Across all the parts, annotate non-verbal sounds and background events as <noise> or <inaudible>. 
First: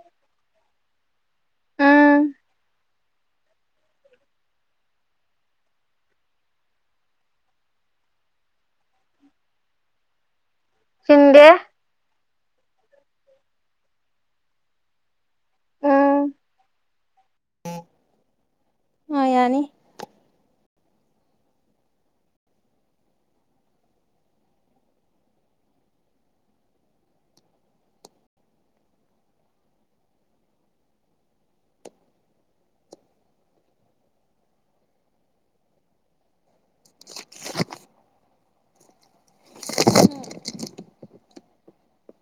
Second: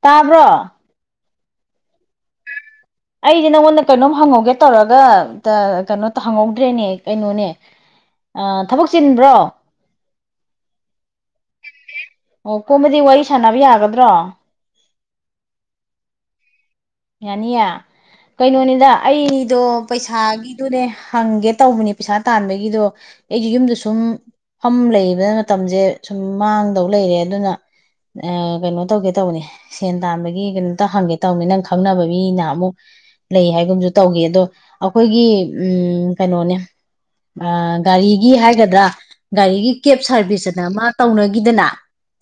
ꯇꯥꯕ꯭ꯔꯣ ꯎꯝ ꯑꯩꯗꯤ ꯅꯪꯉꯣꯟꯗ ꯀꯩꯅꯣꯝ ꯍꯪꯍꯧꯒꯦ ꯇꯧꯔꯒ ꯀꯩꯅꯣ ꯍꯪꯍꯧꯗ꯭ꯔꯦꯅꯦ ꯀꯩꯅꯣꯅꯦ ꯊꯕꯛ ꯆꯤꯟꯕ꯭ꯔꯣ ꯁꯤꯗꯦ ꯑꯣ ꯀꯨꯝꯃꯗꯤ ꯋꯥꯔꯤ ꯁꯥꯟꯅꯕ ꯌꯥꯒꯗ꯭ꯔꯣ ꯎꯝ ꯌꯥꯅꯤꯌꯦ ꯀꯩꯅꯣꯅꯤꯗ ꯑ ꯑꯩꯗꯣ ꯌꯥꯅꯤ ꯄꯩꯁꯥꯒꯤ ꯑꯗꯨꯅꯦ ꯍꯪꯒꯦ ꯇꯧꯕꯅꯤ ꯄꯩꯁꯥ ꯇꯥꯟꯕꯒꯤꯗꯣ ꯑꯩꯁꯨ ꯌꯨꯝꯗ ꯁꯨꯝ ꯐꯝ ꯂꯩꯕꯗ ꯃꯇꯝꯁꯦ ꯁꯨꯝ ꯃꯥꯡꯗꯧ ꯂꯩꯔꯦ ꯑꯗꯨꯅ ꯀꯩꯅꯣ ꯇꯧꯒꯦ ꯇꯧꯕꯅꯦ ꯁꯦꯟ ꯇꯥꯟꯕꯒꯤ ꯀꯩꯅꯣꯝꯇ ꯍꯪꯒꯦ ꯇꯧꯕꯅꯤ ꯅꯪ ꯈ ꯈꯪꯅꯕ ꯃꯤꯅ ꯑꯃꯨꯛ ꯂꯩ ꯍꯥꯏꯒꯨꯝꯁꯨ ꯇꯧꯈꯤ ꯑꯗꯣ ꯑꯩꯈꯣꯏꯒꯤ ꯀꯩꯅꯣꯅꯦ ꯒꯥꯔꯤꯒꯤ ꯍꯥꯏꯒꯗ꯭ꯔꯥ ꯒꯥꯔꯤꯒꯤ ꯀꯦꯞ ꯁꯥꯔꯚꯤꯁ ꯑꯅ ꯃꯥ ꯇꯧꯅꯈꯤꯗꯅ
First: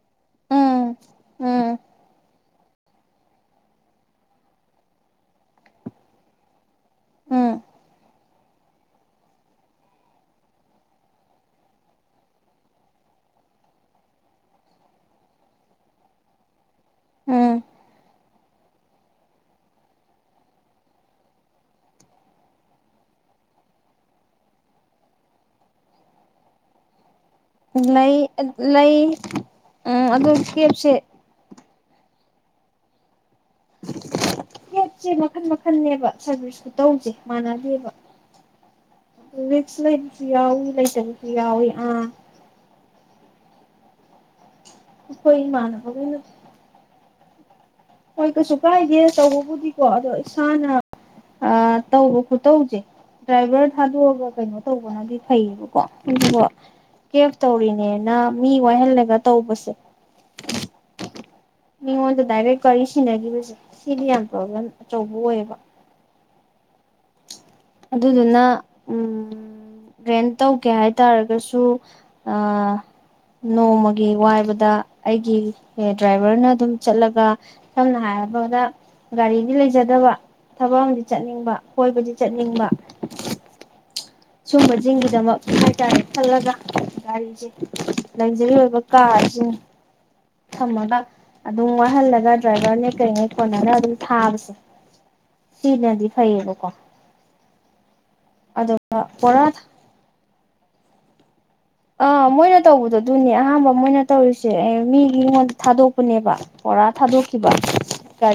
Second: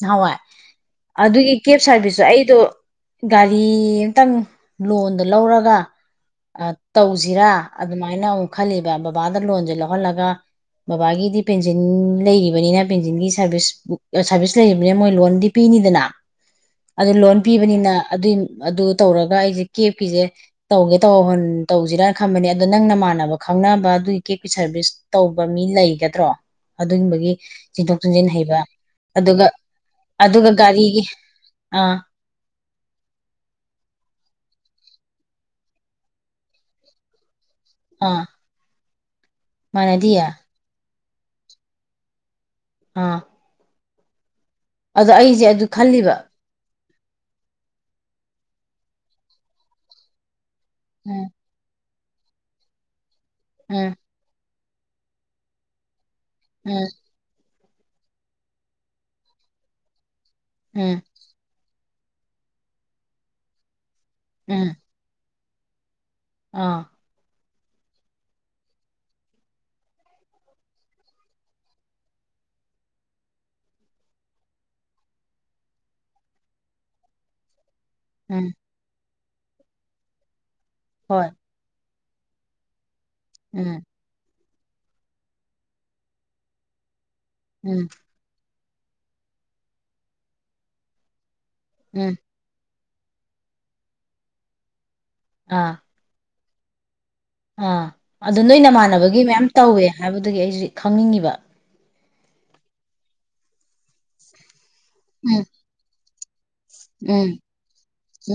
ꯅꯍꯥꯟꯋꯥꯏ ꯎꯝ ꯑꯗꯨꯒꯤ ꯎꯝ ꯀꯦꯞ ꯁꯥꯔꯚꯤꯁꯁꯨ ꯑꯩꯗꯣ ꯒꯥꯔꯤ ꯈꯤꯇꯪ ꯂꯣꯟꯗ ꯂꯧꯔꯒ ꯇꯧꯁꯤꯔꯥ ꯎꯝ ꯑꯗꯨꯃꯥꯏꯅ ꯑꯃꯨꯛ ꯈꯜꯂꯤꯕ ꯕꯕꯥꯗ ꯂꯣꯟꯁꯦ ꯂꯧꯍꯜꯂꯒ ꯕꯕꯥꯒꯤꯗꯤ ꯄꯦꯟꯁꯤꯟ ꯂꯩꯔꯤꯕꯅꯤꯅ ꯄꯦꯟꯁꯤꯟꯒꯤ ꯁꯥꯔꯚꯤꯁ ꯁꯥꯔꯚꯤꯁ ꯂꯩꯔꯤꯕꯅꯤꯅ ꯃꯣꯏ ꯂꯣꯟꯗꯤ ꯄꯤꯅꯤꯗꯅ ꯑꯗꯨ ꯂꯣꯟ ꯎꯝ ꯄꯤꯕꯅꯤꯅ ꯑꯗꯨꯏ ꯑꯗꯨ ꯇꯧꯔꯒ ꯑꯩꯁꯦ ꯀꯦꯞꯀꯤꯁꯦ ꯇꯧꯒꯦ ꯇꯧ ꯇꯧꯁꯤꯔꯅ ꯈꯕꯅꯦ ꯑꯗꯣ ꯅꯪꯅꯃꯥꯟꯅꯕ ꯈꯪꯅꯕ ꯑꯗꯨꯒꯤ ꯀꯦꯞꯀꯤ ꯁꯔꯚꯤꯁ ꯇꯧꯕ ꯃꯤ ꯂꯩꯒꯗ꯭ꯔꯣ ꯑꯗꯨꯨꯝꯕꯒꯤ ꯂꯩ ꯂꯩ ꯎꯝ ꯑꯗꯨ ꯑꯗꯨꯒ ꯀꯦꯞꯁꯦ ꯒꯥꯔꯤꯒꯤ ꯑꯥ ꯀꯦꯞꯁꯦ ꯃꯈꯟ ꯃꯈꯟꯅꯦꯕ ꯁꯔꯚꯤꯁꯀꯨ ꯇꯧꯁꯦ ꯃꯅꯗꯕ ꯑꯥ ꯔꯁ ꯂꯁꯤ ꯃꯥꯟꯅꯗꯤꯌꯦ ꯌꯥ ꯂꯩꯥꯏ ꯆ ꯌꯥꯎꯏ ꯑꯥ ꯑꯥ ꯑꯗꯣ ꯑꯩꯈꯣꯏ ꯑꯩꯁꯦ ꯑꯗꯨ ꯈꯜꯂꯤꯕ ꯏꯃꯥꯟꯅꯕꯈꯩꯅ ꯍꯣꯏ ꯀꯩꯁꯨ ꯀꯥꯏꯗꯦ ꯇꯧꯕꯕꯨꯗꯤꯀꯣ ꯑꯗꯣ ꯍꯅ ꯎꯝ ꯑ ꯇ ꯈꯨ ꯇꯧ ꯎꯆꯦ ꯗ꯭ꯔꯥꯏꯚꯔ ꯎꯝ ꯊꯥꯨ ꯍꯕ ꯀꯩꯅꯣ ꯇꯧꯕꯅꯗꯤ ꯐꯩꯌꯦꯕꯀꯣ ꯎꯝ <unintelligible> ꯇꯧꯔꯤꯅꯦꯅ ꯃꯤ ꯋꯥꯏꯍꯜꯂꯒ ꯇꯧꯕꯁꯦ ꯎꯝ ꯃꯤꯉꯣꯟꯟ ꯗꯗꯥꯏꯔꯠ ꯀ ꯏꯁꯤꯤꯟꯒꯤꯁ ꯁꯤꯗꯤ ꯌꯥꯝ ꯄ꯭ꯔꯣꯕ꯭ꯂꯦꯝ ꯎꯝ ꯑꯆꯧꯕ ꯑꯣꯏꯌꯦꯕ ꯑꯥ ꯑꯗꯨꯗꯨꯅ ꯔꯦꯟ ꯇꯧꯒꯦ ꯍꯥꯏ ꯇꯥꯔꯒꯁꯨ ꯅꯣꯡꯃꯒꯤ ꯋꯥꯏꯕꯗ ꯑꯩꯒꯤ ꯗ꯭ꯔꯥꯏꯚꯔꯅ ꯑꯗꯨꯝ ꯆꯠꯂꯒ ꯁꯝꯅ ꯎꯝ ꯍꯥꯏꯔꯕꯗ ꯒꯥꯔꯤꯅꯤ ꯂꯩꯖꯗꯕ ꯊꯕꯛ ꯑꯃꯗꯤ ꯍꯣꯏ ꯆꯠꯅꯤꯡꯕ ꯀꯣꯏꯕꯗꯤ ꯆꯠꯅꯤꯡꯕ ꯎꯝ ꯁꯨꯝꯕꯁꯤꯡꯒꯤꯗꯃꯛ ꯍꯥꯏꯇꯥꯔꯦ ꯈꯜꯂꯒ ꯒꯥꯔꯤꯁꯦ ꯎꯝ ꯂꯛꯖꯔꯤ ꯑꯣꯏꯕ ꯀꯥꯖ ꯊꯃꯗ ꯑꯗꯨꯝ ꯎꯝ ꯋꯥꯍꯜꯂꯒ ꯗ꯭ꯔꯥꯏꯚꯔꯅꯦ ꯏꯀꯣꯟꯅꯣ ꯑꯗꯨ ꯊꯥꯕꯁꯦ ꯑꯥ ꯁꯤꯅꯗꯤ ꯐꯩꯌꯦꯕ ꯀꫭ ꯑꯥ ꯑꯗꯨ ꯅꯣꯏ ꯅꯃꯥꯟꯅꯕꯒꯤ ꯃꯌꯥꯝ ꯕꯣꯔꯥ ꯇꯧꯋꯦ ꯍꯥꯏꯕ ꯑꯗꯨꯒꯤ ꯑꯩꯖꯤ ꯈꯪꯅꯤꯡꯉꯤꯕ ꯑꯥ ꯃꯣꯏꯅ ꯇꯧꯕꯗꯣ ꯑꯗꯨꯅꯦ ꯑꯍꯥꯟꯕ ꯃꯣꯏꯅ ꯇꯧꯔꯤꯁꯦ ꯑꯩ ꯃꯤꯒꯤ ꯎꯝ <unintelligible> ꯊꯥꯗꯣꯛ ꯄꯨꯅꯦꯕ ꯄꫭꯔꯥ ꯎꯝ ꯊꯥꯗꯣꯛꯈꯤꯕ ꯁ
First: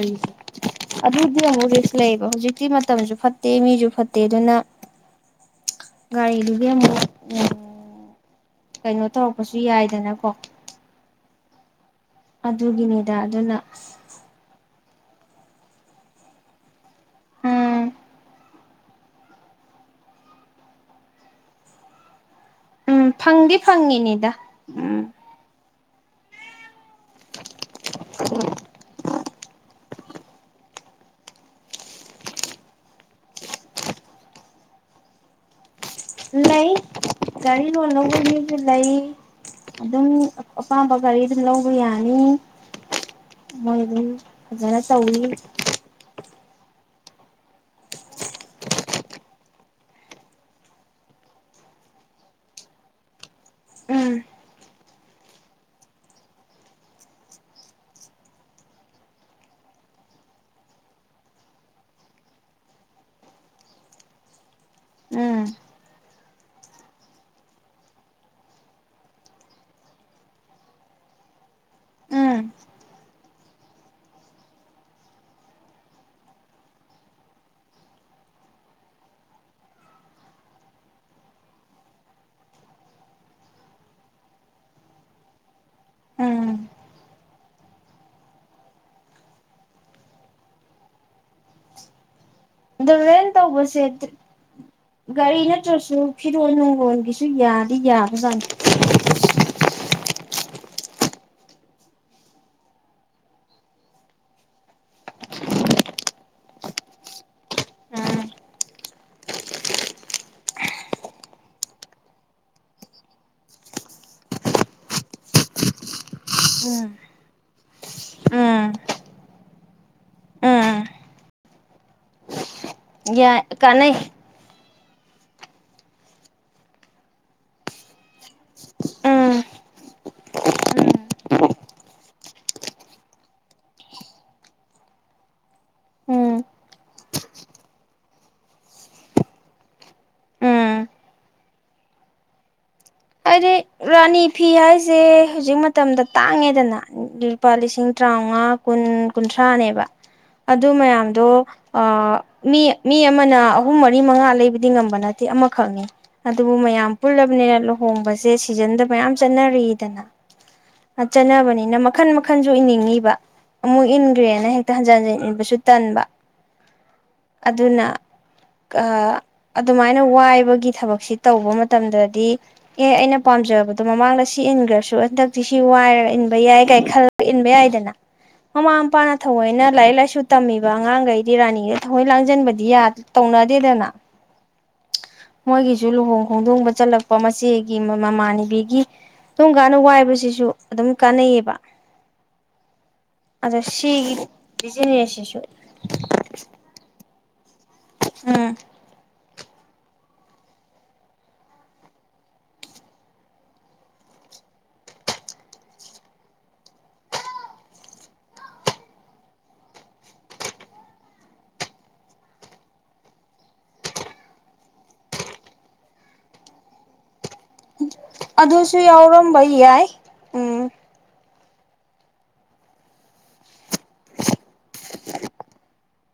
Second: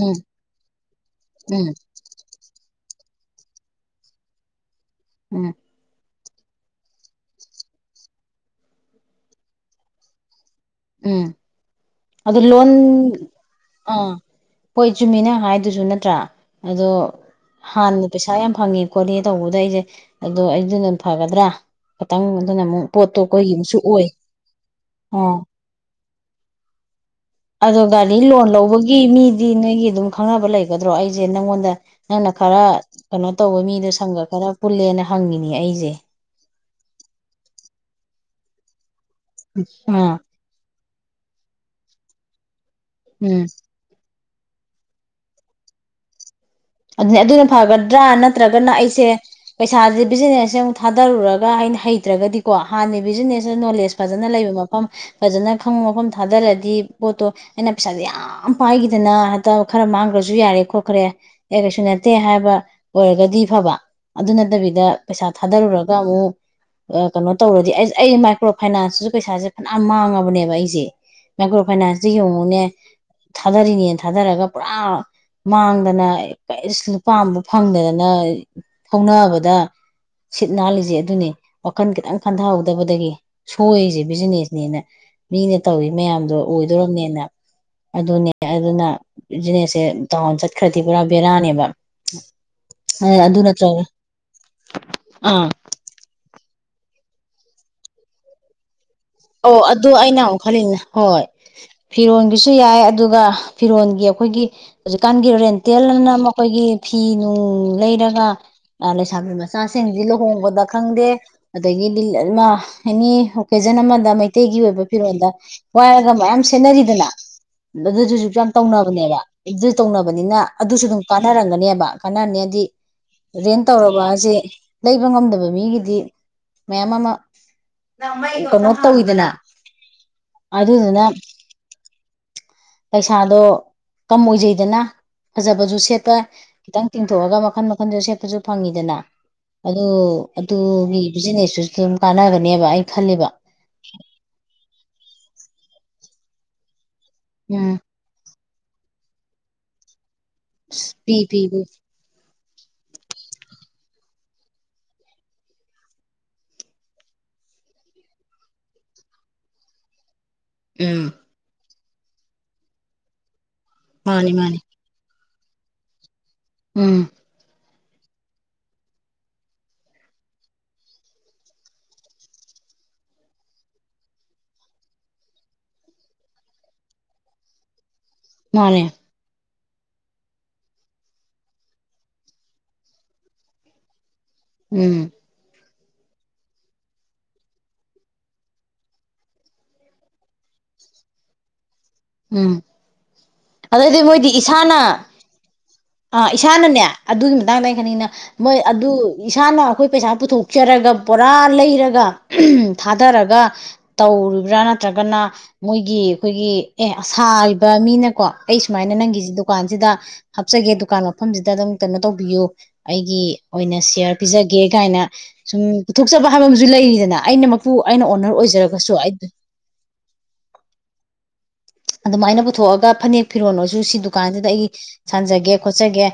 ꯎꯝ ꯑꯗꯨꯗꯤ ꯎꯝ ꯑꯃꯨꯛ ꯔꯤꯛꯁ ꯂꯩꯌꯦꯕ ꯍꯧꯖꯤꯛꯇꯤ ꯃ ꯃꯇꯝꯖꯨ ꯐꯠꯇꯦ ꯃꯤꯖꯨ ꯐꯠꯇꯦ ꯑꯗꯨꯅ ꯎꯝ ꯒꯥꯔꯤꯗꯨꯒꯤ ꯑꯃꯛ ꯎꯝ ꯀꯩꯅꯣ ꯇꯧꯔꯛꯄꯁꯨ ꯌꯥꯏꯗꯅꯀꯣ ꯎꯝ ꯑꯗꯨ ꯂꯣꯟ ꯑꯗꯨꯒꯤꯅꯤꯗ ꯑꯗꯨꯅ ꯑꯥ ꯍꯣꯏ ꯆꯨꯝꯃꯦ‌ ꯅꯪ ꯍꯥꯏꯗꯨꯁꯨ ꯅꯠꯇ꯭ꯔꯥ ꯑꯗꯣ ꯎꯝ ꯍꯥꯟꯅ ꯄꯩꯁꯥ ꯌꯥꯝ ꯐꯪꯉꯦ ꯈꯣꯠꯂꯦ ꯇꯧꯕꯗꯨꯗ ꯑꯩꯁꯦ ꯑꯗꯣ ꯑꯩꯗꯨꯅ ꯐꯒꯗ꯭ꯔꯥ ꯈꯇꯪ ꯅ ꯑꯗꯨꯅ ꯃꯨꯛ ꯎꯝ ꯄꯣꯠꯇꯣ ꯐꯪꯗꯤ ꯑꯩꯈꯣꯏꯒꯤꯃꯨꯛꯁꯨ ꯑꯣꯏ ꯐꯪꯉꯤꯅꯤꯗ ꯎꯝ ꯑ ꯑꯗꯣ ꯒꯥꯔꯤ ꯂꯣꯟ ꯂꯧꯕꯒꯤ ꯃꯤꯗꯤ ꯅꯣꯏꯒꯤ ꯑꯗꯨꯝ ꯈꯪꯅꯕ ꯂꯩꯒꯗ꯭ꯔꯣ ꯑꯩꯖꯦ ꯅꯪꯉꯣꯟꯗ ꯅꯪꯅ ꯈꯔ ꯀꯩꯅꯣ ꯇꯧꯕ ꯃꯤꯗꯣ ꯁꯪꯒ ꯈꯔ ꯄꯨꯜꯂꯦꯅ ꯍꯪꯉꯤꯅꯦ ꯑꯩꯖꯦ ꯂꯩ <unintelligible> ꯒꯥꯔꯤ ꯂꫭꯅ <unintelligible> ꯂꯧꯕꯩ ꯃꯤꯕꯨꯗꯤ ꯂꯩ <unintelligible> ꯑꯗꯨꯝ ꯑꯥ <unintelligible> ꯑꯄꯥꯝꯕ ꯒꯥꯔꯤ ꯑꯗꯨꯝ ꯂꯧꯕ ꯌꯥꯅꯤ ꯎꯝ <unintelligible> ꯃꯣꯏ ꯗꯨꯝ ꯐꯖꯅ ꯇꯧꯋꯤ ꯑꯗꯅꯦ ꯑꯗꯨꯅ ꯐꯒꯗ꯭ꯔꯥ ꯅꯠꯇ꯭ꯔꯒꯅ ꯑꯩꯁꯦ ꯄꯩꯁꯥꯥꯁꯦ ꯕꯤꯖꯤꯅꯦꯁꯁꯦ ꯑꯃꯨꯛ ꯊꯥꯗꯔꯨꯔꯒ ꯑꯩꯅ ꯍꯩꯇ꯭ꯔꯒꯗꯤꯀꯣ ꯍꯥꯟꯅ ꯕꯤꯖꯤꯅꯦꯁ ꯁꯤ ꯅꯣꯂꯦꯖ ꯎꯝ ꯐꯖꯅ ꯂꯩꯕ ꯃꯐꯝ ꯐꯖꯅ ꯈꯪꯕ ꯃꯐꯝ ꯊꯥꯗꯔꯗꯤ ꯄꯣꯠꯇꯣ ꯑꯩꯅ ꯄꯩꯁꯥꯁꯦ ꯌꯥꯝ ꯄꯥꯏꯒꯤꯗꯅ ꯍꯥꯏꯇꯥ ꯈꯔ ꯃꯥꯡꯈ꯭ꯔꯁꯨ ꯌꯥꯔꯦ ꯈꯣꯠꯈ꯭ꯔꯦ ꯑꯦ ꯀꯩꯁꯨ ꯅꯠꯇꯦ ꯍꯥꯏꯕ ꯑꯣꯏꯔꯒꯗꯤ ꯐꯕ ꯑꯗꯨ ꯅꯠꯇꯕꯤꯗ ꯄꯩꯁꯥ ꯎꯝ ꯊꯥꯗꯔꯨꯔꯒ ꯑꯃꯨꯛ ꯑ ꯀꯩꯅꯣ ꯇꯧꯔꯗꯤ ꯑꯃꯨꯛ ꯑꯁ ꯑꯩ ꯃꯥꯏꯀ꯭ꯔꯣ ꯐꯥꯏꯅꯥꯟꯁꯇꯁꯨ ꯄꯩꯁꯥꯁꯦ ꯐꯅ ꯃꯥꯡꯉꯕꯅꯦꯕ ꯑꯩꯁꯦ ꯃꯥꯏꯀ꯭ꯔꯣ ꯐꯥꯏꯅꯥꯟꯁꯇ ꯎꯝ ꯌꯦꯡꯉꯨꯅꯦ ꯊꯥꯗꯔꯤꯅꯦꯅ ꯊꯥꯗꯔꯒ ꯄꯨꯔꯥ ꯃꯥꯡꯗꯅ ꯀꯩꯁ ꯂꯨꯄꯥ ꯑꯝꯕꯧ ꯐꯪꯗꯗꯅ ꯊꯧꯅꯅꯕꯗ ꯁꯤꯠ ꯅꯥꯜꯂꯤꯁꯦ ꯑꯗꯨꯅꯦ ꯋꯥꯈꯟ ꯈꯤꯇꯪ ꯈꯟꯊꯍꯧꯗꯕꯗꯒꯤ ꯁꯣꯏꯔꯤꯁꯦ ꯕꯤꯖꯤꯅꯦꯁꯅꯦꯅ ꯃꯤꯅ ꯇꯧꯋꯤ ꯃꯌꯥꯝꯗꯣ ꯎꯝ ꯑꯣꯏꯗꯣꯔꯝꯅꯦꯅ ꯑꯗꯨꯅꯦ ꯑꯗꯨꯅ ꯕꯤꯖꯤꯅꯦꯁꯁꯦ ꯗꯥꯎꯟ ꯆꯠꯈ꯭ꯔꯗꯤ ꯄꯨꯔꯥ ꯕꯦꯔꯥꯅꯦꯕ <unintelligible> ꯗꯨ ꯔꯦꯟ ꯑꯗꯨ ꯇꯧꯕꯁꯦ ꯅꯠꯇ꯭ꯔꯒ ꯗ ꯒꯥꯔꯤ ꯑꯥ ꯅꯠꯇ꯭ꯔꯁꯨ ꯐꯤꯔꯣꯟꯜ ꯅꯨꯡꯔꫭꯟꯒꯤꯁꯨ ꯌꯥꯗꯤ ꯌꯥꯕꯖꯥ <unintelligible> ꯑꯣ ꯑꯗꫭ ꯑꯩꯅ ꯑꯃꯨꯛ ꯈꯜꯂꯤꯅꯤꯅ ꯍꯣꯏ ꯐꯤꯔꯣꯟꯒꯤꯁꯨ ꯌꯥꯏ ꯑꯗꯨꯒ ꯐꯤꯔꯣꯟꯒꯤ ꯑꯈꯣꯏꯒꯤ ꯍꯧꯖꯤꯛꯀꯥꯟꯒꯤ ꯔꯦꯟꯇꯦꯜꯑꯅ ꯑꯈꯣꯏꯒꯤ ꯐꯤ ꯅꯨꯡ ꯎꯝ ꯂꯩꯔꯒ ꯂꯩꯁꯥꯕꯤ ꯃꯆꯥꯁꯤꯡꯖꯤ ꯂꯨꯍꯣꯡꯕꯗ ꯈꯪꯗꯦ ꯑꯗꯒꯤꯗꯤ ꯃꯥ ꯑꯦꯅꯤ ꯑꯣꯀꯦꯖꯟ ꯑꯃ ꯗꯤꯃꯩꯇꯩꯒꯤ ꯑꯣꯏꯕ ꯐꯤꯔꯣꯟꯗ ꯋꯥꯏꯔꯒ ꯃꯌꯥꯝ ꯁꯦꯠꯅꯔꯤꯗꯅ ꯑꯗꯨꯗꯨꯁꯨ <unintelligible> ꯌꯥꯝ ꯎꯝ ꯇꯧꯅꯕꯅꯦꯕ ꯑꯗꯨ ꯇꯧꯅꯕꯅꯤꯅ ꯑꯗꯨꯁꯨ ꯎꯝ ꯑꯗꯨꯝ ꯀꯥꯟꯅꯔꯝꯒꯅꯦꯕ ꯀꯥꯟꯅꯔꯅꯤ ꯍꯥꯏꯗꯤ ꯌꯥꯏ ꯔꯦꯟ ꯀꯥꯟꯅꯩ ꯇꯧꯔꯕꯁꯦ ꯂꯩꯕ ꯉꯝꯗꯕ ꯃꯤꯒꯤꯗꯤ ꯃꯌꯥꯝ ꯑꯃ ꯀ ꯇꯧꯋꯗꯅ ꯎꯝ ꯑꯗꯨꯗꯨꯅ ꯄꯩꯁꯥꯗꯣ ꯀꯝ ꯑꯣꯏꯖꯩꯗꯅ ꯐꯖꯕꯁꯨ ꯁꯦꯠꯄ ꯎꯝ ꯈꯤꯇꯪ ꯇꯤꯡꯊꯣꯛꯑꯒ ꯃꯈꯟ ꯃꯈꯟꯗ ꯁꯦꯠꯄꯁꯨ ꯐꯪꯉꯤꯗꯅ ꯑꯗꯨ ꯎꯝ ꯑꯗꯨꯒꯤ ꯕꯤꯖꯤꯅꯦꯁꯇꯨꯁꯨ ꯑꯗꯨꯝ ꯀꯥꯟꯅꯅꯕꯅꯦꯕ ꯑꯩ ꯈꯜꯂꯤꯕ ꯍꯥꯏꯗꯤ ꯔꯥꯅꯤ ꯐꯤ ꯍꯥꯏꯁꯦ ꯍꯧꯖꯤꯛ ꯃꯇꯝꯗ ꯇꯥꯡꯉꯦꯗꯅ ꯂꯨꯄꯥ ꯎꯝ ꯂꯤꯁꯤꯡ ꯇꯔꯥꯃꯉꯥ ꯀꯨꯟ ꯀꯨꯟꯊ꯭ꯔꯥꯅꯦꯕ ꯑꯗꯨ ꯄꯤ ꯃꯌꯥꯝꯗꯣ ꯄꯤꯕꯨ ꯑ ꯃꯤ ꯃꯤ ꯑꯃꯅ ꯑꯍꯨꯝ ꯃꯔꯤ ꯃꯉꯥ ꯂꯩꯕꯗꯤ ꯉꯝꯕ ꯅꯠꯇꯦ ꯑꯃꯈꯛꯅꯤ ꯑꯗꯨꯕꯨ ꯃꯌꯥꯝ ꯄꯨꯜꯂꯕꯅꯤꯅ ꯂ ꯍꯣꯡꯕꯁꯦ ꯁꯤꯖꯟꯗ ꯃꯌꯥꯝ ꯆꯠꯅꯔꯤꯗꯅ ꯑ ꯎꯝ ꯆꯅꯥꯕꯅꯤ ꯅ ꯃ ꯃꯈꯟ ꯃꯈꯟꯁꯨ ꯏꯅꯤꯡꯉꯤꯕ ꯑꯃꯨꯛ ꯃꯥꯅꯤ ꯏꯟꯈ꯭ꯔꯦꯅ ꯃꯥꯅꯤ ꯍꯦꯛꯇ ꯍꯟ ꯍꯟ ꯏꯟꯁꯨ ꯆꯇꯟꯕ ꯎꯝ ꯑꯗꯨꯅ ꯑꯗꯨꯃꯥꯏꯅ ꯋꯥꯏꯕꯒꯤ ꯊꯕꯛꯁꯤ ꯇꯧꯕ ꯃꯇꯝꯗꯗꯤ ꯑꯦ ꯑꯩꯅ ꯄꯥꯝꯖꯕꯗꯣ ꯃꯃꯥꯡꯗ ꯁꯤ ꯏꯟꯈ꯭ꯔꯁꯨ ꯍꯟꯗꯛꯇꯤ ꯁꯤ ꯋꯥꯏꯔ ꯏꯟꯕ ꯌꯥꯏ ꯀꯥꯏ ꯈꯜꯂ ꯏꯟꯕ ꯌꯥꯏꯗꯅ ꯃꯃꯥ ꯃꯥꯅꯦ ꯃꯄꯥꯅ ꯊꯑꯣꯣꯏꯅ ꯂꯥꯏꯔꯤꯛ ꯂꯥꯏꯁꯨ ꯇꯝꯃꯤꯕ ꯑꯉꯥꯡꯈꯩꯗꯤ ꯔꯥꯅꯤꯒꯩ ꯊꯃꯣꯏ ꯂꯥꯡꯁꯤꯟꯕꯗꯤ ꯇꯧꯅꯗꯦꯗꯅ ꯎꯝ ꯁꯨ ꯂꯨꯍꯣꯡ ꯈꯣꯡꯗꯣꯡꯕ ꯆꯠꯂꯛꯄ ꯃꯆꯦ ꯒꯤ ꯃꯃꯥꯟꯅꯕꯤꯒꯤ ꯇꯣꯡ ꯀꯥꯟꯅ ꯋꯥꯏꯕꯁꯤꯁꯨ ꯑꯗꯨꯝ ꯀꯥꯟꯅꯩꯌꯦꯕ ꯎꯝ ꯑꯗꯣ ꯑꯗꯨꯗꯏꯗꯤ ꯁꯤꯒꯤ ꯃꯣꯏꯗꯤ ꯏꯁꯥꯅ ꯕꯤꯖꯤꯅꯦꯁꯁꯤꯁꯨ ꯑꯥ ꯏꯁꯥꯅꯅꯦ ꯑꯗꯨꯒꯤ ꯇꯥꯡꯅꯈꯅꯤꯅ ꯎꯝ ꯃꯣꯏ ꯑꯗꯨ ꯏꯁꯥꯅ ꯑꯩꯈꯣꯏ ꯄꯩꯁꯥ ꯄꯨꯊꯣꯛꯆꯔꯒ ꯄꯨꯔꯥ ꯂꯩꯔꯒ ꯊꯥꯗꯔꯒ ꯇꯧꯔꯤꯕ꯭ꯔꯥ ꯅꯠꯇ꯭ꯔꯒꯅ ꯃꯣꯏꯒꯤ ꯑꯩꯈꯣꯏꯒꯤ ꯑꯦ ꯁꯥꯥꯔꯤꯕ ꯃꯤꯅꯀꯣ ꯑꯩ ꯁꯨꯃꯥꯏꯅ ꯅꯪꯒꯤꯁꯤ ꯗꯨꯀꯥꯟꯁꯤꯗ ꯍꯥꯞꯆꯒꯦ ꯗꯨꯀꯥꯟ ꯃꯐꯝꯁꯤꯗ ꯑꯗꯨꯝ ꯀꯩꯅꯣ ꯇꯧꯕꯤꯌꯨ ꯑꯩꯒꯤ ꯑꯣꯏꯅ ꯁꯤꯌꯥꯔ ꯄꯤꯖꯒꯦ ꯀꯥꯏꯅ ꯁꯨꯝ ꯄꯨꯊꯣꯛꯆꯕ ꯍꯥꯏꯕ ꯑꯃꯁꯨ ꯂꯩꯔꯤꯗꯅ ꯑꯩꯅ ꯃꯄꯨ ꯑꯩꯅ ꯑꯣꯅꯔ ꯑꯗꯨꯁꯨ ꯑꯣꯏꯖꯔꯒꯁꯨ ꯑꯩ ꯌꯥꯎꯔꯝꯕ ꯌꯥꯏ ꯎꯝ ꯑꯗꯨꯃꯥꯏꯅ ꯄꯨꯊꯣꯛꯑꯒ ꯐꯅꯦꯛ ꯐꯤꯔꯣꯜ ꯑꯣꯏꯁꯨ ꯁꯤ ꯗꯨꯀꯥꯟꯁꯤꯗ ꯑꯩ ꯁꯥꯟꯖꯒꯦ ꯈꯣꯠꯆꯒꯦ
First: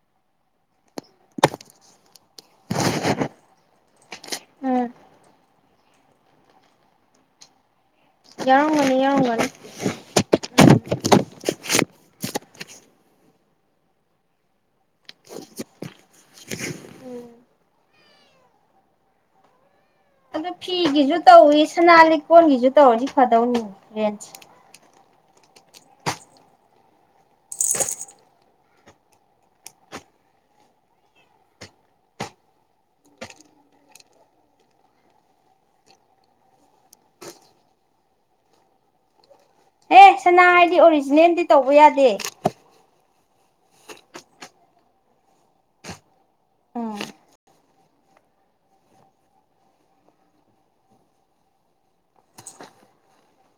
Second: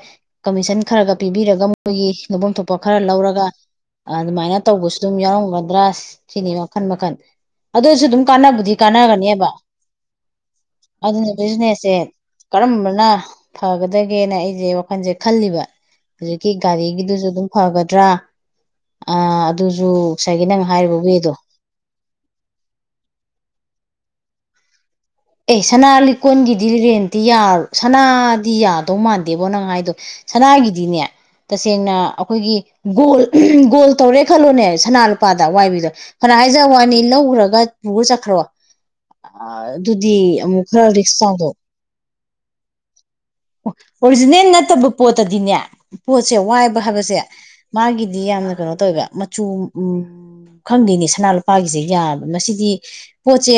ꯀꯃꯤꯁꯟ ꯈꯔꯒ ꯄꯤꯕꯤꯔꯒ ꯃꯣꯏꯒꯤ ꯂꯨꯐꯝ ꯊꯣꯛꯄ ꯈꯔ ꯂꯧꯔꯒ ꯑꯗꯨꯃꯥꯏꯅ ꯎꯝ ꯇꯧꯕꯁꯨ ꯑꯗꯨꯝ ꯌꯥꯎꯔꯝꯒꯗ꯭ꯔꯥ ꯁꯤꯅꯤ ꯃꯈꯜ ꯃꯈꯜ ꯑꯗꯨꯁꯨ ꯑꯗꯨꯝ ꯀꯥꯟꯕꯨꯗꯤ ꯌꯥꯎꯔꯝꯒꯅꯤ ꯌꯥꯎꯔꯝꯒꯅꯤ ꯀꯥꯟꯅꯒꯅꯦꯕ ꯑꯗꯨꯅ ꯑꯗꯨꯖꯤꯅꯦꯁꯦ ꯀꯔꯝꯕꯅ ꯐꯒꯗꯒꯦꯅ ꯑꯩꯁꯦ ꯋꯥꯈꯜꯁꯦ ꯈꯜꯂꯤꯕ ꯍꯧꯖꯤꯛꯀꯤ ꯒꯥꯔꯤꯒꯤꯗꯨꯁꯨ ꯑꯗꯨꯝ ꯐꯒꯗ꯭ꯔꯥ ꯑ ꯑꯗꯨꯁꯨ ꯉꯁꯥꯏꯒꯤ ꯑꯗꯨ ꯅꯪ ꯍꯥꯏꯔꯤꯕ ꯐꯤꯒꯤꯁꯨ ꯋꯦꯗꯣ ꯇꯧꯏ ꯁꯅꯥ ꯂꯩꯀꯣꯟꯜꯒꯤꯁꯨ ꯇꯧꯔꯁꯤ ꯐꯗꯧꯅꯤ ꯍꯣꯔꯦꯟ ꯑꯦ ꯁꯅꯥ ꯂꯤꯀꯣꯟꯜꯒꯤꯗꯤ ꯔꯦꯟꯇꯤ ꯌꯥꯔꯣ ꯁꯅꯥꯗꯤ ꯌꯥꯗꯧ ꯃꯥꯟꯗꯦꯕꯣ ꯅꯪ ꯍꯥꯏꯗꯣ ꯁꯅꯥꯒꯤꯗꯤꯅꯦ ꯇꯁꯦꯡꯅ ꯑꯩꯈꯣꯏꯒꯤ ꯒꯣꯜ ꯒꯣꯜ ꯇꯧꯔꯦ ꯈꯜꯂꯣꯅꯦ ꯁꯅꯥ ꯂꯨꯄꯥꯗ ꯋꯥꯏꯕꯤꯗꯣ ꯐꯅ ꯍꯥꯏꯖ ꯋꯥꯅꯤ ꯂꯧꯈ꯭ꯔꯒ ꯄꯨꯔ ꯆꯠꯈ꯭ꯔꯣ ꯑꯦ ꯑꯗꯨꯗꯤ ꯁꯅꯥ ꯑꯃꯨꯛ ꯍꯥꯏꯗꯤ ꯈꯔ ꯔꯤꯛꯁ ꯑꯣꯔꯤꯖꯤꯅꯦꯜꯗꯤ ꯇꯧꯕ ꯌꯥꯗꯦ ꯑꯣ ꯑꯣꯔꯤꯖꯤꯅꯦꯜ ꯅꯠꯇꯕ ꯄꯣꯠꯇꯗꯤꯅꯦ ꯄꯣꯠꯁꯦ ꯋꯥꯏꯕ ꯎꯝ ꯍꯥꯏꯕꯁꯦ ꯃꯥꯒꯤꯗꯤ ꯌꯥꯝꯅ ꯀꯩꯅꯣ ꯇꯧꯋꯦ ꯃꯆꯨ ꯈꯪꯗꯦꯅꯦ ꯁꯅꯥ ꯂꯨꯄꯥꯒꯤꯁꯦ ꯌꯥꯕ ꯃꯁꯤꯗꯤ ꯄꯣꯠꯁꯦ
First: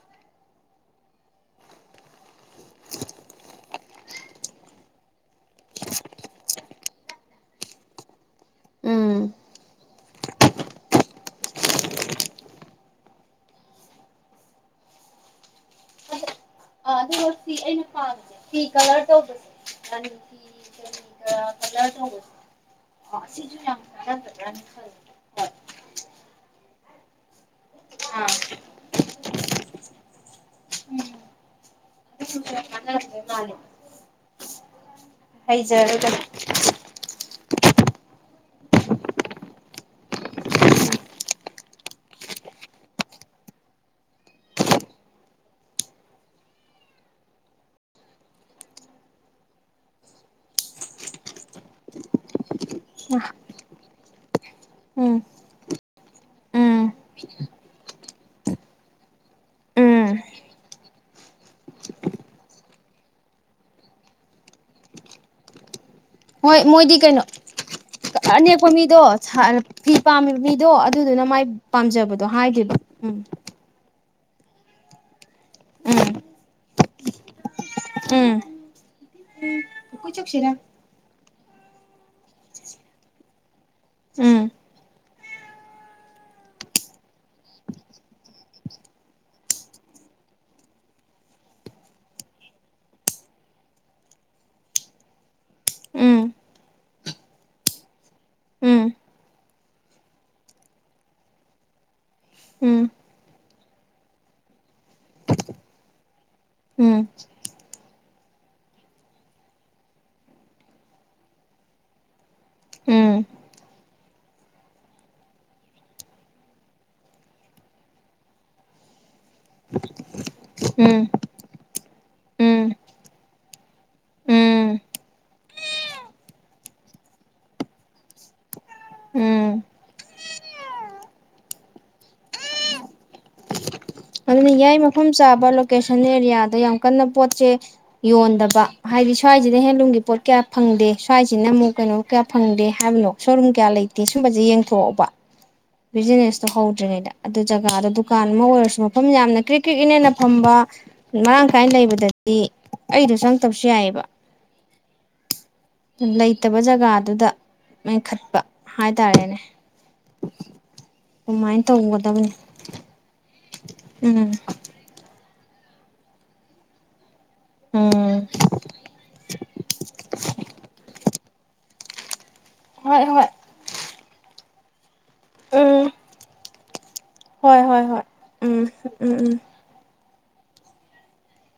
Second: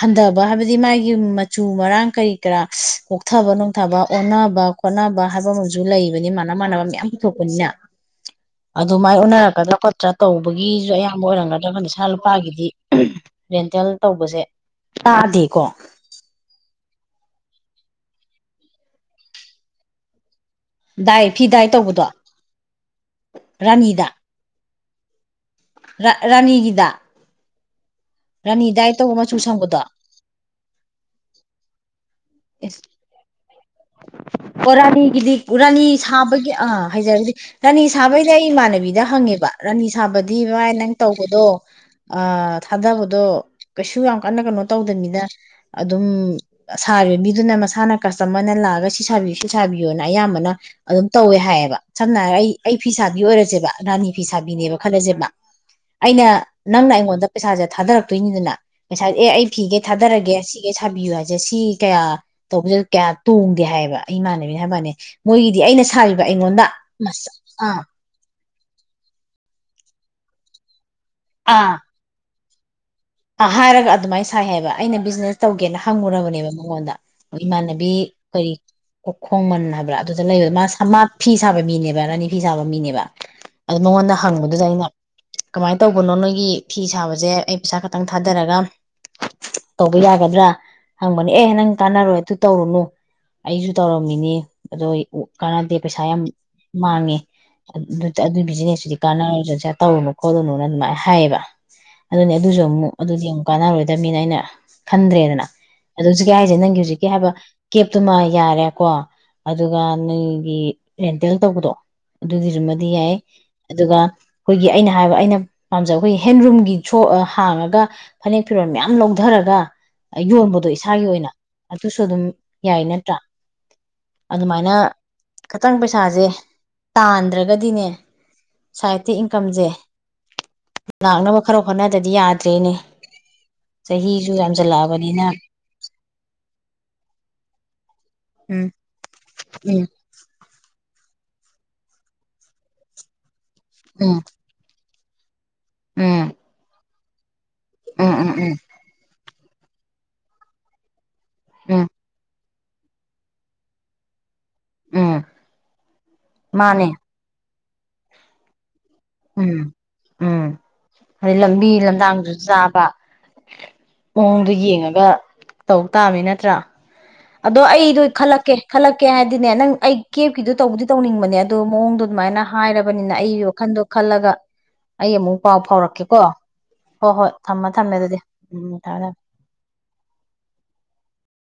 ꯍꯟꯊꯕ ꯍꯥꯏꯕꯗꯤ ꯃꯥꯒꯤ ꯃꯆꯨ ꯃꯔꯥꯡ ꯀꯔꯤ ꯀꯔꯥ ꯀꯣꯛꯊꯕ ꯅꯨꯡꯊꯕ ꯑꯣꯟꯅꯕ ꯈꯣꯠꯅꯕ ꯍꯥꯏꯕ ꯑꯃꯁꯨ ꯂꯩꯕꯅꯤ ꯃꯥꯥꯟꯅ ꯃꯥꯟꯅꯕ ꯃꯌꯥꯝ ꯄꯨꯊꯣꯛꯄꯅꯤꯅ ꯎꯝ ꯑꯗꯨꯃꯥꯏꯅ ꯑꯣꯟꯅꯔꯛꯀꯗ꯭ꯔꯥ ꯈꯣꯠꯇ꯭ꯔꯥ ꯇꯧꯕꯒꯤꯁꯨ ꯑꯌꯥꯝꯕ ꯑꯣꯏꯔꯝꯒꯗ꯭ꯔꯥ ꯀ ꯁꯥ ꯂꯨꯄꯥꯒꯤꯗꯤ ꯔꯦꯟꯇꯦꯜ ꯇꯧꯕꯁꯦ ꯇꯥꯗꯦꯀꯣ ꯐ ꯀꯂꯔ ꯇꯧꯕ ꯗꯥꯏ ꯐꯤ ꯗꯥꯏ ꯀꯂꯔ ꯇꯧꯕꯗꯣ ꯇ ꯔꯥꯅꯤꯗ ꯍꯠꯇ ꯀꯅꯤ ꯈ ꯔꯥꯅꯤꯒꯤꯗ ꯔꯥꯅꯤ ꯗꯥꯏ ꯇꯧꯕ ꯃꯆꯨ ꯁꯪꯕꯗꯣ ꯑꯣꯔꯥꯅꯤ ꯒꯤꯗꯤ ꯔꯥꯅꯤ ꯍꯩꯖꯔꯒ ꯁꯥꯕꯒꯤ ꯑ ꯍꯥꯏꯖꯔꯒꯗꯤ ꯔꯥꯅꯤ ꯁꯥꯕꯩꯗꯤ ꯑꯩ ꯏꯃꯥꯟꯅꯕꯤꯗ ꯍꯪꯉꯦꯕ ꯔꯥꯅꯤ ꯁꯥꯕꯗꯤ ꯚꯥꯏ ꯅꯪ ꯇꯧꯕꯗꯣ ꯊꯥꯗꯕꯗꯣ ꯀꯩꯁꯨ ꯌꯥꯝ ꯀꯟꯅ ꯀꯩꯅꯣ ꯇꯧꯗꯅꯤꯅ ꯑꯗꯨꯝ ꯁꯥꯔꯤꯕ ꯃꯤꯗꯨꯅ ꯃꯁꯥꯅ ꯀꯁꯇꯃꯔꯅ ꯂꯥꯛꯑꯒ ꯁꯤ ꯁꯥꯕꯤꯌꯨ ꯁꯤ ꯁꯥꯕꯤꯌꯣꯅ ꯑꯌꯥꯝꯕꯅ ꯑꯗꯨꯝ ꯇꯧꯋꯦ ꯍꯥꯏꯌꯦꯕ ꯁꯝꯅ ꯍꯥꯏꯔꯕ ꯑꯩ ꯑꯩ ꯐꯤ ꯁꯥꯕꯤ ꯑꯣꯏꯔꯁꯦꯕ ꯔꯥꯅꯤ ꯐꯤ ꯁꯥꯕꯤꯅꯦꯕ ꯎꯝ ꯈꯜꯂꯁꯦꯕ ꯑꯩꯅ ꯎꯝ ꯅꯪꯅ ꯑꯩꯉꯣꯟꯗ ꯄꯩꯁꯥꯁꯦ ꯊꯥꯗꯔꯛꯇꯣꯏꯅꯤꯗꯨꯅ ꯄꯩꯁꯥ ꯑꯦ ꯑꯩ ꯐꯤꯒꯩ ꯎꯝ ꯊꯥꯗꯔꯒꯦ ꯁꯤꯒꯦ ꯁꯥꯕꯤꯌꯨ ꯍꯥꯏꯁꯦ ꯁꯤ ꯀꯌꯥ ꯇꯧꯕꯁꯤ ꯀꯌꯥ ꯇꯣꯡꯗꯦ ꯍꯥꯏꯌꯦꯕ ꯏꯃꯥꯟꯅꯅꯕꯅ ꯍꯥꯏꯕꯅꯦ ꯃꯣꯏꯒꯤꯗꯤ ꯑꯩꯅ ꯊꯥꯏꯕ ꯍꯣꯏ ꯏꯉꯣꯟꯗ ꯃꯁ ꯑ ꯑꯩꯈꯣꯏ ꯃꯤꯗꯣ ꯐ ꯄꯥꯝꯃꯤꯕ ꯃꯤꯗꯣ ꯑꯗꯨꯗꯨꯅ ꯃꯥꯏ ꯄꯥꯝꯖꯕꯗꯣ ꯍꯥꯏꯈꯤꯕ ꯑ ꯍꯥꯏꯔꯒ ꯑꯗꯨꯃꯥꯏꯅꯦ ꯁꯥꯏ ꯍꯥꯏꯕ ꯑꯩꯅ ꯕꯤꯖꯤꯅꯦꯁ ꯇꯧꯒꯦꯅ ꯎꯝ ꯍꯪꯉꯨꯔꯕꯅꯦꯕ ꯃꯉꯣꯟꯗ ꯏꯃꯥꯟꯅꯕꯤ ꯀꯔꯤ ꯑꯣꯈꯣꯡ ꯃꯅꯨꯡꯅ ꯑꯗꯨ ꯂꯩꯕ ꯃꯥ ꯐꯤꯁ ꯁꯥꯕ ꯃꯤꯅꯦꯕ ꯔꯥꯅꯤ ꯐꯤ ꯁꯥꯕ ꯃꯤꯅꯦꯕ ꯑꯗꯨꯗꯣ ꯃꯉꯣꯟꯗ ꯎꯝ ꯍꯪꯕꯗꯨꯗ ꯑꯩꯅ ꯀꯃꯥꯏꯅ ꯇꯧꯕꯅꯣ ꯅꯣꯏꯒꯤ ꯐꯤ ꯁꯥꯕꯁꯦ ꯑꯩ ꯄꯩꯁꯥ ꯈꯛꯇ ꯈꯤꯇꯪ ꯊꯥꯗꯔꯒ ꯇꯧꯕ ꯌꯥꯒꯗ꯭ꯔꯥ ꯍꯪꯕꯅꯤ ꯑꯦ ꯅꯪ ꯀꯥꯟꯅꯔꯣꯏ ꯑꯗꯨ ꯇꯧꯔꯨꯅꯨ ꯑꯩꯁꯨ ꯇꯧꯔꯝꯃꯤꯅꯤ ꯑꯗꯣ ꯀꯥꯟꯅꯗꯦ ꯄꯩꯁꯥ ꯌꯥꯝ ꯎꯝ ꯃꯥꯡꯉꯦ ꯑꯗꯨꯒꯤ ꯎꯝ ꯕꯤꯖꯤꯅꯦꯁꯇꯨꯗꯤ ꯀꯥꯟꯅꯔꯁꯨꯁꯥ ꯇꯧꯔꯨꯅꯨ ꯈꯣꯠꯂꯨꯅꯨꯅ ꯑꯗꯨꯃꯥꯏꯅ ꯍꯥꯏꯌꯦꯕ ꯑꯗꯨꯅꯤ ꯑꯗꯨꯁꯨ ꯎꯝ ꯑꯃꯨꯛ ꯑꯗꯨꯗꯤ ꯑꯃꯨꯛ ꯀꯥꯟꯅꯔꯣꯏꯗꯕꯅꯤꯅ ꯑꯩꯅ ꯈꯟꯗ꯭ꯔꯦꯗꯅ ꯑꯗꯨ ꯍꯧꯖꯤꯛꯀꯤ ꯍꯥꯏꯁꯦ ꯅꯪꯒꯤ ꯎꯝ ꯀꯦ ꯍꯥꯏꯕ ꯑꯗꯨꯨꯃ ꯌꯥꯔꯦꯀꯣ ꯑꯗꯨꯒ ꯅꯪꯒꯤ ꯔꯦꯟꯇꯦꯜ ꯇꯧꯕꯗꯣ ꯑꯗꯨꯒꯤꯗꯨꯃꯗꯤ ꯌꯥꯏ ꯎꯝ ꯑꯗꯨꯒ ꯑꯩꯈꯣꯏꯒꯤ ꯑꯩꯅ ꯍꯥꯏꯕ ꯑꯩꯅ ꯄꯥꯝꯖꯕ ꯑꯩꯈꯣꯏꯒꯤ ꯍꯦꯟꯔꯨꯝꯒꯤ ꯁ ꯍꯥꯡꯉꯒ ꯐꯅꯦꯛ ꯐꯤꯔꯣꯟ ꯃꯌꯥꯝ ꯂꯧ ꯆꯊꯔꯒ ꯌꯣꯟꯕꯗꯣ ꯎꯝ ꯏꯁꯥꯒꯤ ꯑꯣꯏꯅ ꯑꯗꯨꯁꯨ ꯑꯗꯨꯝ ꯎꯝ ꯎꯝ ꯌꯥꯏ ꯅꯠꯇ꯭ꯔꯥ ꯎꯝ ꯑꯗꯨꯃꯥꯏꯅ ꯈꯤꯇꯪ ꯄꯩꯁꯥꯁꯦ ꯇꯥꯟꯗ꯭ꯔꯒꯗꯤꯅꯦ ꯁꯥꯏꯠꯇ ꯎꯝ ꯏꯟꯀꯝꯁꯦ ꯂꯥꯛꯅꯕ ꯈꯔ ꯍꯣꯠꯅꯗꯗꯤ ꯌꯥꯗ꯭ꯔꯦꯅꯦ ꯆꯍꯤꯁꯨ ꯑꯗꯨꯅ ꯌꯥꯏ ꯃꯐꯝ ꯌꯥꯝꯁꯜꯂꯛꯑꯕꯅꯤꯅ ꯆꯥꯕ ꯂꯣꯀꯦꯁꯟ ꯑꯦꯔꯤꯌꯥꯗ ꯌꯥꯝ ꯀꯟꯅ ꯄꯣꯠꯁꯦ ꯌꯣꯟꯗꯕ ꯎꯝ ꯍꯥꯏꯗꯤ ꯁ꯭ꯋꯥꯏꯁꯤꯗ ꯎꯝ ꯍꯦꯟꯂꯨꯝꯒꯤ ꯄꯣꯠ ꯀꯌꯥ ꯐꯪꯗꯦ ꯁ꯭ꯋꯥꯏꯁꯤꯅ ꯑꯃꯨꯛ ꯀꯩꯅꯣ ꯀꯌꯥ ꯐꯪꯗꯦ ꯍꯥꯏꯕꯅꯣ ꯁꯣꯔꯨꯝ ꯀꯌꯥ ꯂꯩꯇꯦ ꯎꯝ ꯁꯨꯝꯕꯁꯦ ꯌꯦꯡꯊꯣꯛꯑꯣꯕ ꯎꯝ ꯕꯤꯖꯤꯅꯦꯁꯇꯣ ꯍꯧꯗ꯭ꯔꯤꯉꯩꯗ ꯑꯗꯨ ꯖꯒꯥꯗꯣ ꯎꯝ ꯗꯨꯀꯥꯟ ꯎꯝ ꯑꯃ ꯎꯝ ꯑꯣꯏꯔꯁꯨ ꯌꯥꯝꯅ ꯀ꯭ꯔꯤꯛ ꯀꯔꯤꯛ ꯏꯅꯦꯅ ꯐꯝꯕ ꯃꯔꯥꯡ ꯀꯥꯏꯅ ꯎꯝ ꯂꯩꯕꯗꯗꯤ ꯑꯩꯗ ꯆꯪ ꯇꯧꯁꯨ ꯌꯥꯏꯑꯕ ꯎꯝ ꯂꯩꯇꯕ ꯃꯥꯅꯦ ꯖꯒꯥꯗꯨꯗ ꯃꯦꯟꯈꯠꯄ ꯍꯥꯏꯇꯥꯔꯦꯅꯦ ꯎꯝ ꯎꯝ ꯑꯗꯩ ꯑꯗꯨꯃꯥꯏꯅ ꯂꯝꯕꯤ ꯇꯧꯒꯗꯕꯅꯤ ꯂꯝꯗꯥꯡꯗꯨꯁꯨ ꯆꯥꯕ ꯎꯝ ꯃꯑꯣꯡꯗ ꯌꯦꯡꯉꯒ ꯇꯧ ꯇꯥꯕꯃꯤ ꯅꯠꯇ꯭ꯔꯥ ꯑꯗꯣ ꯑꯩꯗꯣ ꯎꯝ ꯈꯜꯂꯛꯀꯦ ꯈꯜꯂꯛꯀꯦ ꯍꯥꯏꯗꯤꯅꯦ ꯅꯪ ꯑꯩ ꯀꯦꯞꯀꯤꯗꯣ ꯇꯧꯕꯗꯤ ꯇꯧꯅꯤꯡꯕꯅꯦ ꯑꯗꯣ ꯃꯑꯣꯡ ꯑꯗꯨꯠꯃꯥꯏꯅ ꯍꯣꯏ ꯍꯥꯏꯔꯕꯅꯤꯅ ꯍꯣꯏ ꯑꯩꯒꯤ ꯋꯥꯈꯟꯗꯣ ꯈꯜꯂꯒ ꯑꯩ ꯑꯃꯨꯛ ꯄꯥꯎ ꯎꯝ ꯐꯥꯎꯔꯛꯀꯦꯀꯣ ꯍꯣꯏ ꯍꯣꯏ ꯊꯝꯃ ꯊꯝꯃꯦ ꯑꯗꯨꯗꯤ ꯎꯝ ꯊꯝꯃꯦ ꯊꯝꯃꯦ